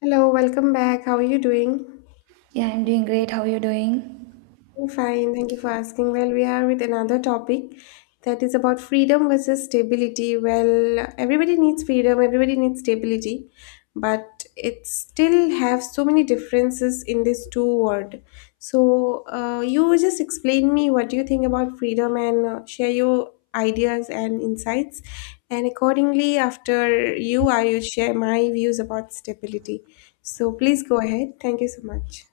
Hello, welcome back. How are you doing? Yeah, I'm doing great. How are you doing? I'm fine. Thank you for asking. Well, we are with another topic that is about freedom versus stability. Well, everybody needs freedom, everybody needs stability, but it still have so many differences in these two word. So, you just explain me what you think about freedom and share your ideas and insights. And accordingly, after you, I will share my views about stability. So, please go ahead. Thank you so much.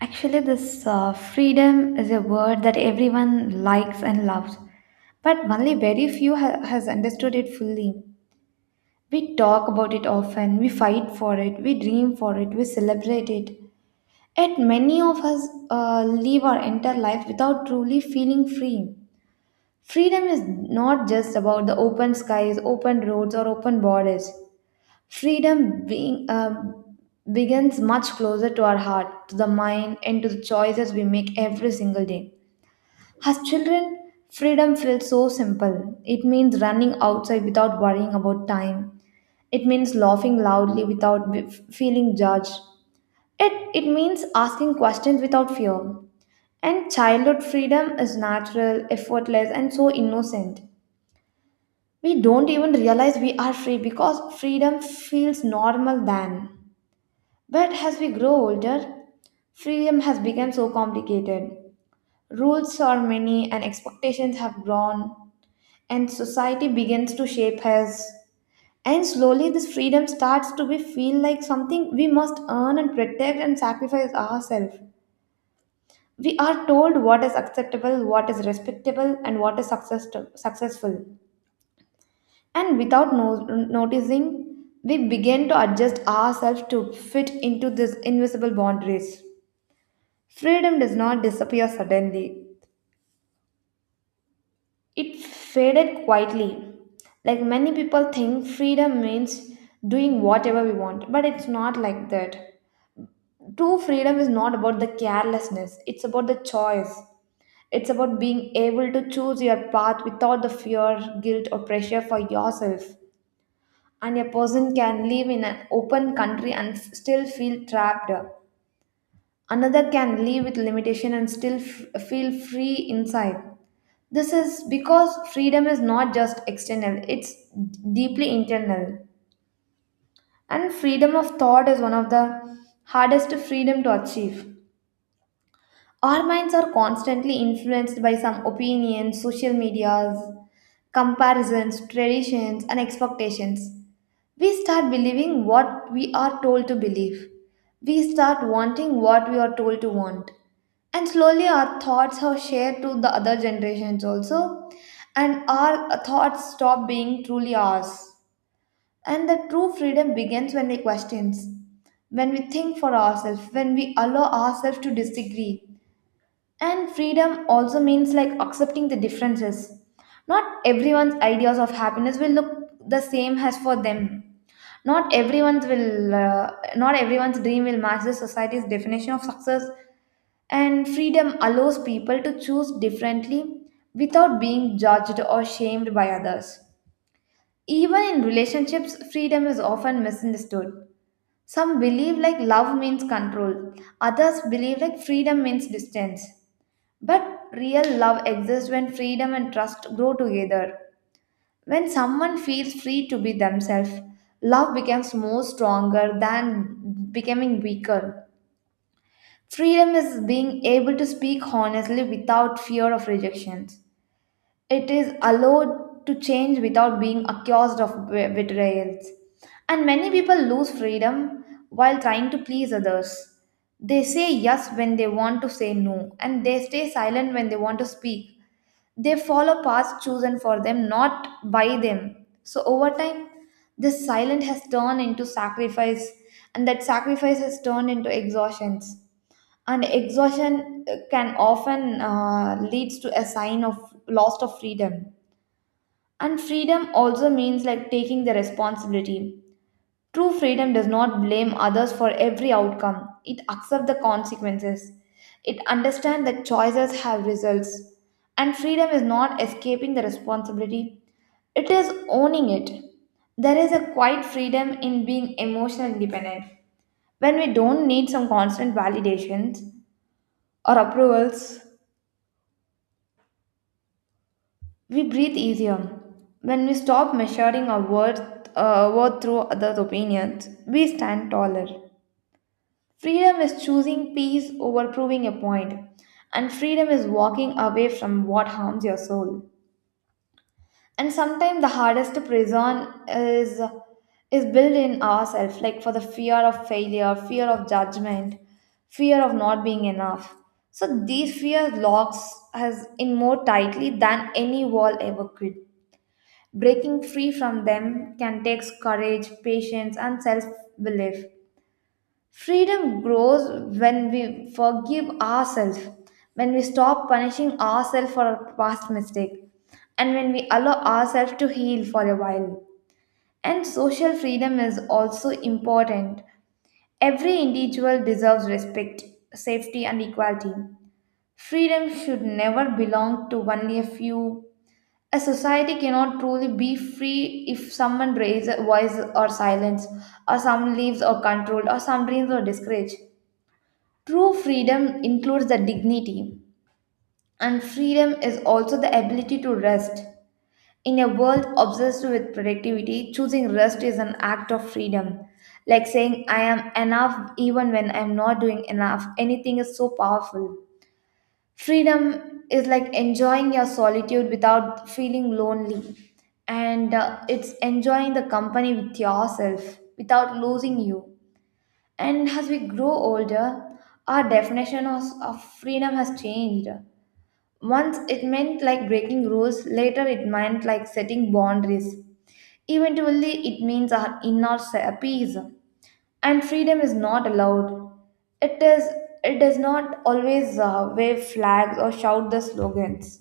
Actually, this freedom is a word that everyone likes and loves, but only very few has understood it fully. We talk about it often, we fight for it, we dream for it, we celebrate it. Yet many of us live our entire life without truly feeling free. Freedom is not just about the open skies, open roads, or open borders. Freedom being, um, Begins much closer to our heart, to the mind, and to the choices we make every single day. As children, freedom feels so simple. It means running outside without worrying about time. It means laughing loudly without feeling judged. It means asking questions without fear. And childhood freedom is natural, effortless, and so innocent. We don't even realize we are free because freedom feels normal then. But as we grow older, freedom has become so complicated. Rules are many and expectations have grown, and society begins to shape us. And slowly, this freedom starts to be feel like something we must earn and protect and sacrifice ourselves. We are told what is acceptable, what is respectable, and what is successful. And without noticing, we begin to adjust ourselves to fit into these invisible boundaries. Freedom does not disappear suddenly. It faded quietly. Like many people think freedom means doing whatever we want, but it's not like that. True freedom is not about the carelessness, it's about the choice. It's about being able to choose your path without the fear, guilt, or pressure for yourself. And a person can live in an open country and still feel trapped. Another can live with limitation and still feel free inside. This is because freedom is not just external, it's deeply internal. And freedom of thought is one of the hardest freedom to achieve. Our minds are constantly influenced by some opinions, social medias, comparisons, traditions, and expectations. We start believing what we are told to believe. We start wanting what we are told to want. And slowly our thoughts are shared to the other generations also, and our thoughts stop being truly ours. And the true freedom begins when we question, when we think for ourselves, when we allow ourselves to disagree and freedom also means like accepting the differences. Not everyone's ideas of happiness will look the same as for them. Not everyone's dream will match the society's definition of success and freedom allows people to choose differently without being judged or shamed by others. Even in relationships, freedom is often misunderstood. Some believe like love means control, others believe like freedom means distance. But real love exists when freedom and trust grow together. When someone feels free to be themselves, love becomes more stronger than becoming weaker. Freedom is being able to speak honestly without fear of rejections. It is allowed to change without being accused of betrayals. And many people lose freedom while trying to please others. They say yes when they want to say no, and they stay silent when they want to speak. They follow paths chosen for them, not by them. So over time, this silence has turned into sacrifice, and that sacrifice has turned into exhaustions. And exhaustion can often leads to a sign of loss of freedom. And freedom also means like taking the responsibility. True freedom does not blame others for every outcome. It accepts the consequences. It understands that choices have results. And freedom is not escaping the responsibility, it is owning it. There is a quiet freedom in being emotionally independent. When we don't need some constant validations or approvals, we breathe easier. When we stop measuring our worth, worth through others' opinions, we stand taller. Freedom is choosing peace over proving a point, and freedom is walking away from what harms your soul. And sometimes the hardest prison is built in ourselves, like for the fear of failure, fear of judgment, fear of not being enough. So these fears locks us in more tightly than any wall ever could. Breaking free from them can take courage, patience, and self belief. Freedom grows when we forgive ourselves, when we stop punishing ourselves for our past mistake, and when we allow ourselves to heal for a while. And social freedom is also important. Every individual deserves respect, safety, and equality. Freedom should never belong to only a few. A society cannot truly be free if someone raises a voice or silence, or some lives are controlled, or some dreams are discouraged. True freedom includes the dignity, and freedom is also the ability to rest. In a world obsessed with productivity, choosing rest is an act of freedom. Like saying, I am enough even when I'm not doing enough. Anything is so powerful. Freedom is like enjoying your solitude without feeling lonely, and it's enjoying the company with yourself without losing you. And as we grow older, our definition of freedom has changed. Once it meant like breaking rules, later it meant like setting boundaries. Eventually, it means our inner peace. And freedom is not allowed. It is. It does not always wave flags or shout the slogans.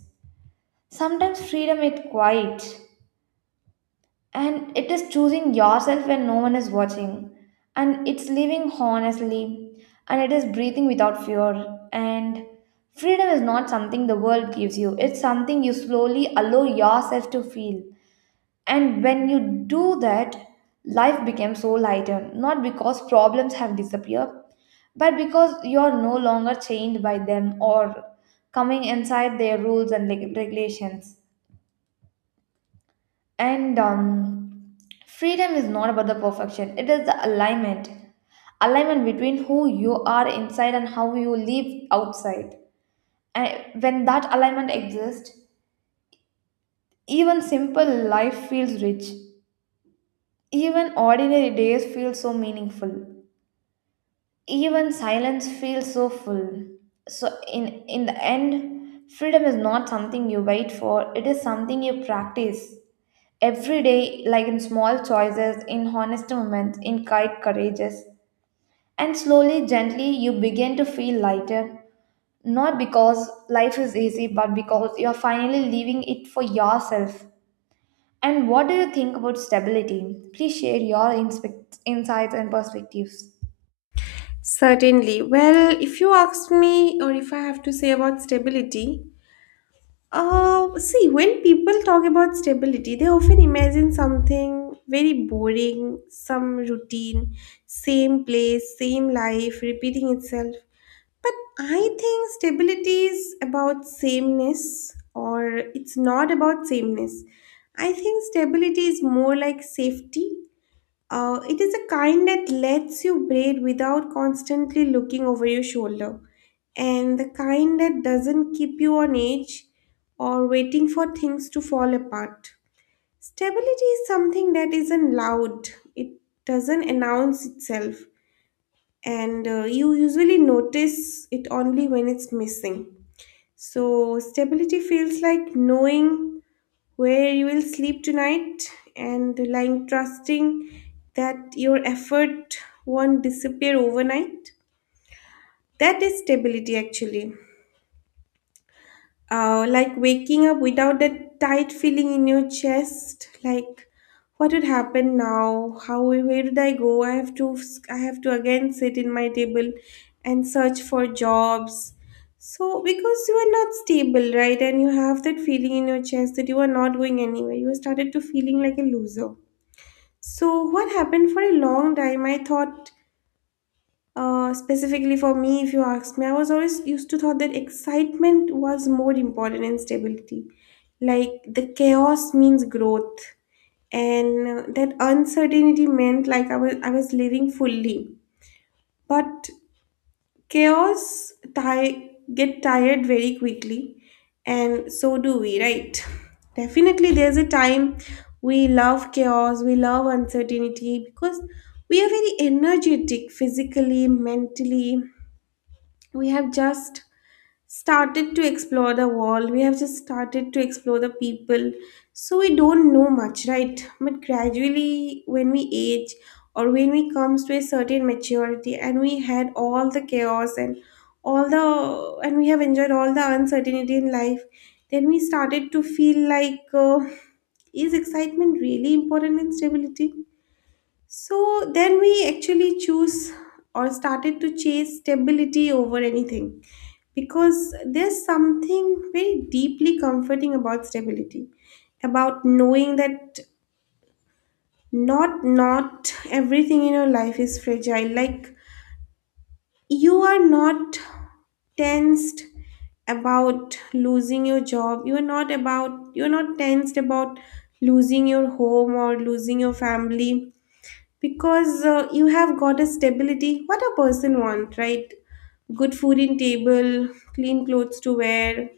Sometimes freedom is quiet. And it is choosing yourself when no one is watching. And it's living honestly. And it is breathing without fear. And freedom is not something the world gives you, it's something you slowly allow yourself to feel. And when you do that, life becomes so lighter. Not because problems have disappeared, but because you are no longer chained by them or coming inside their rules and regulations. And freedom is not about the perfection, it is the alignment. Alignment between who you are inside and how you live outside. And when that alignment exists, even simple life feels rich. Even ordinary days feel so meaningful. Even silence feels so full. So in the end, freedom is not something you wait for, it is something you practice every day, like in small choices, in honest moments, in quiet courageous. And slowly, gently, you begin to feel lighter, not because life is easy but because you are finally leaving it for yourself. And what do you think about stability? Please share your insights and perspectives. Certainly. Well, if you ask me, or if I have to say about stability, see, when people talk about stability, they often imagine something very boring, some routine, same place, same life, repeating itself. But I think stability is about sameness, or it's not about sameness. I think stability is more like safety. Uh, it is a kind that lets you braid without constantly looking over your shoulder, and the kind that doesn't keep you on edge or waiting for things to fall apart. Stability is something that isn't loud, it doesn't announce itself, and you usually notice it only when it's missing. So, stability feels like knowing where you will sleep tonight and lying trusting that your effort won't disappear overnight. That is stability actually. Like waking up without that tight feeling in your chest, like what would happen now? How, where did I go? I have to again sit in my table and search for jobs. So because you are not stable, right? And you have that feeling in your chest that you are not going anywhere. You started to feeling like a loser. So, what happened for a long time, I thought, specifically for me, if you ask me, I was always used to thought that excitement was more important than stability. Like the chaos means growth, and that uncertainty meant like I was living fully. But chaos get tired very quickly, and so do we, right? Definitely, there's a time we love chaos, we love uncertainty because we are very energetic physically, mentally. We have just started to explore the world, we have just started to explore the people, so we don't know much, right? But gradually when we age or when we comes to a certain maturity and we had all the chaos and all the and we have enjoyed all the uncertainty in life, then we started to feel like, is excitement really important in stability? So then we actually choose or started to chase stability over anything, because there's something very deeply comforting about stability, about knowing that not everything in your life is fragile. Like you are not tensed about losing your job, you're not tensed about losing your home or losing your family, because you have got a stability. What a person want, right? Good food in table, clean clothes to wear,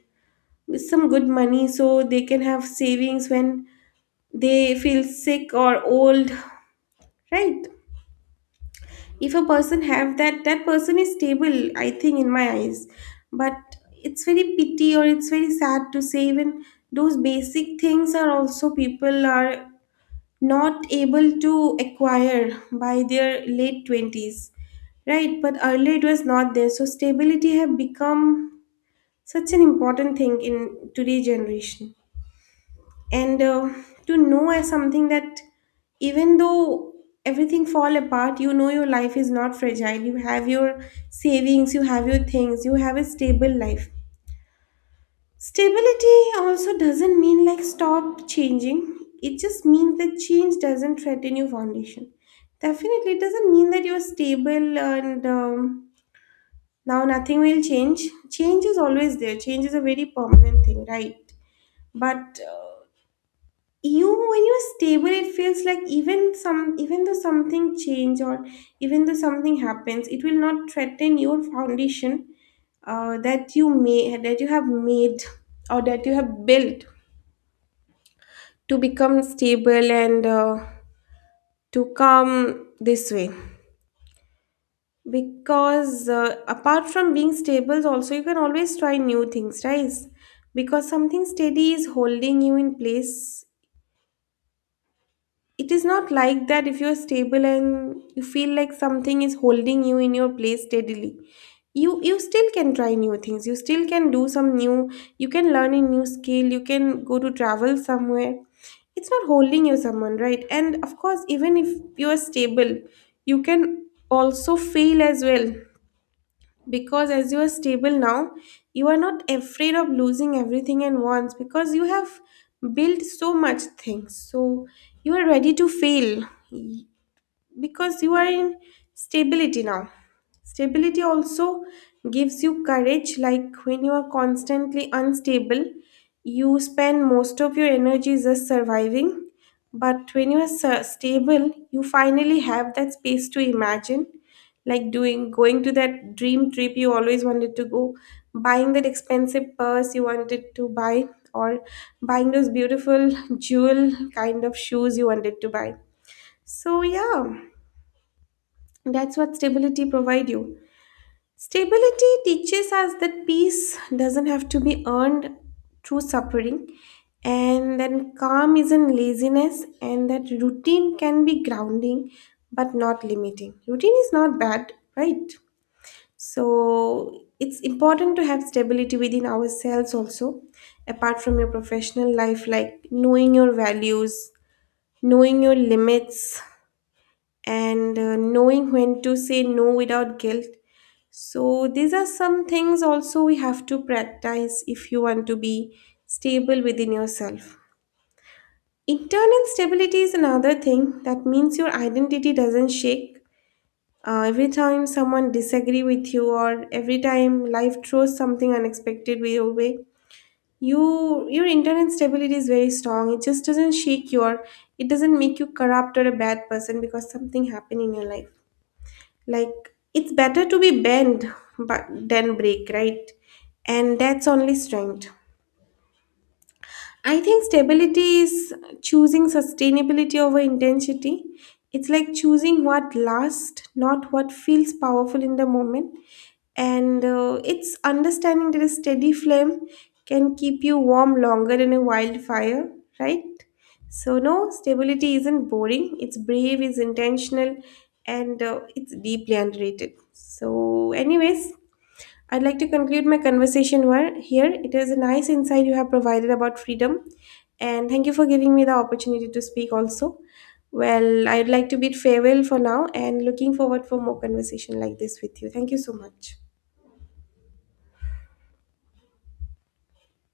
some good money so they can have savings when they feel sick or old, right? If a person have that, that person is stable, I think, in my eyes. But it's very pity, or it's very sad to say, even those basic things are also people are not able to acquire by their late 20s, right? But earlier it was not there, so stability have become such an important thing in today's generation. And to know as something that even though everything fall apart, you know your life is not fragile, you have your savings, you have your things, you have a stable life. Stability also doesn't mean like stop changing. It just means that change doesn't threaten your foundation. Definitely, it doesn't mean that you're stable and now nothing will change. Change is always there. Change is a very permanent thing, right? But you, when you're stable, it feels like even some, even though something change or even though something happens, it will not threaten your foundation that you may that you have made or that you have built to become stable, and to come this way. Because apart from being stable also, you can always try new things, right? Because something steady is holding you in place. It is not like that. If you're stable and you feel like something is holding you in your place steadily, you still can try new things, you still can do some new, you can learn a new skill, you can go to travel somewhere. It's not holding you someone, right? And of course, even if you are stable, you can also fail as well, because as you are stable now, you are not afraid of losing everything at once, because you have built so much things, so you are ready to fail, because you are in stability now. Stability also gives you courage, like when you are constantly unstable, you spend most of your energy just surviving. But when you are stable, you finally have that space to imagine, like doing, going to that dream trip you always wanted to go, buying that expensive purse you wanted to buy, or buying those beautiful jewel kind of shoes you wanted to buy. So, yeah. That's what stability provide you. Stability teaches us that peace doesn't have to be earned through suffering, and then calm isn't laziness, and that routine can be grounding but not limiting. Routine is not bad, right? So it's important to have stability within ourselves also, apart from your professional life, like knowing your values, knowing your limits, and knowing when to say no without guilt. So, these are some things also we have to practice if you want to be stable within yourself. Internal stability is another thing that means your identity doesn't shake. Every time someone disagree with you, or every time life throws something unexpected way your way, you, your internal stability is very strong. It just doesn't shake your, it doesn't make you corrupt or a bad person because something happened in your life. Like, it's better to be bent but than break, right? And that's only strength. I think stability is choosing sustainability over intensity. It's like choosing what lasts, not what feels powerful in the moment. And it's understanding that a steady flame can keep you warm longer than a wildfire, right? So, no, stability isn't boring. It's brave, it's intentional, and it's deeply underrated. So, anyways, I'd like to conclude my conversation where, here. It is a nice insight you have provided about freedom, and thank you for giving me the opportunity to speak also. Well, I'd like to bid farewell for now and looking forward for more conversation like this with you. Thank you so much.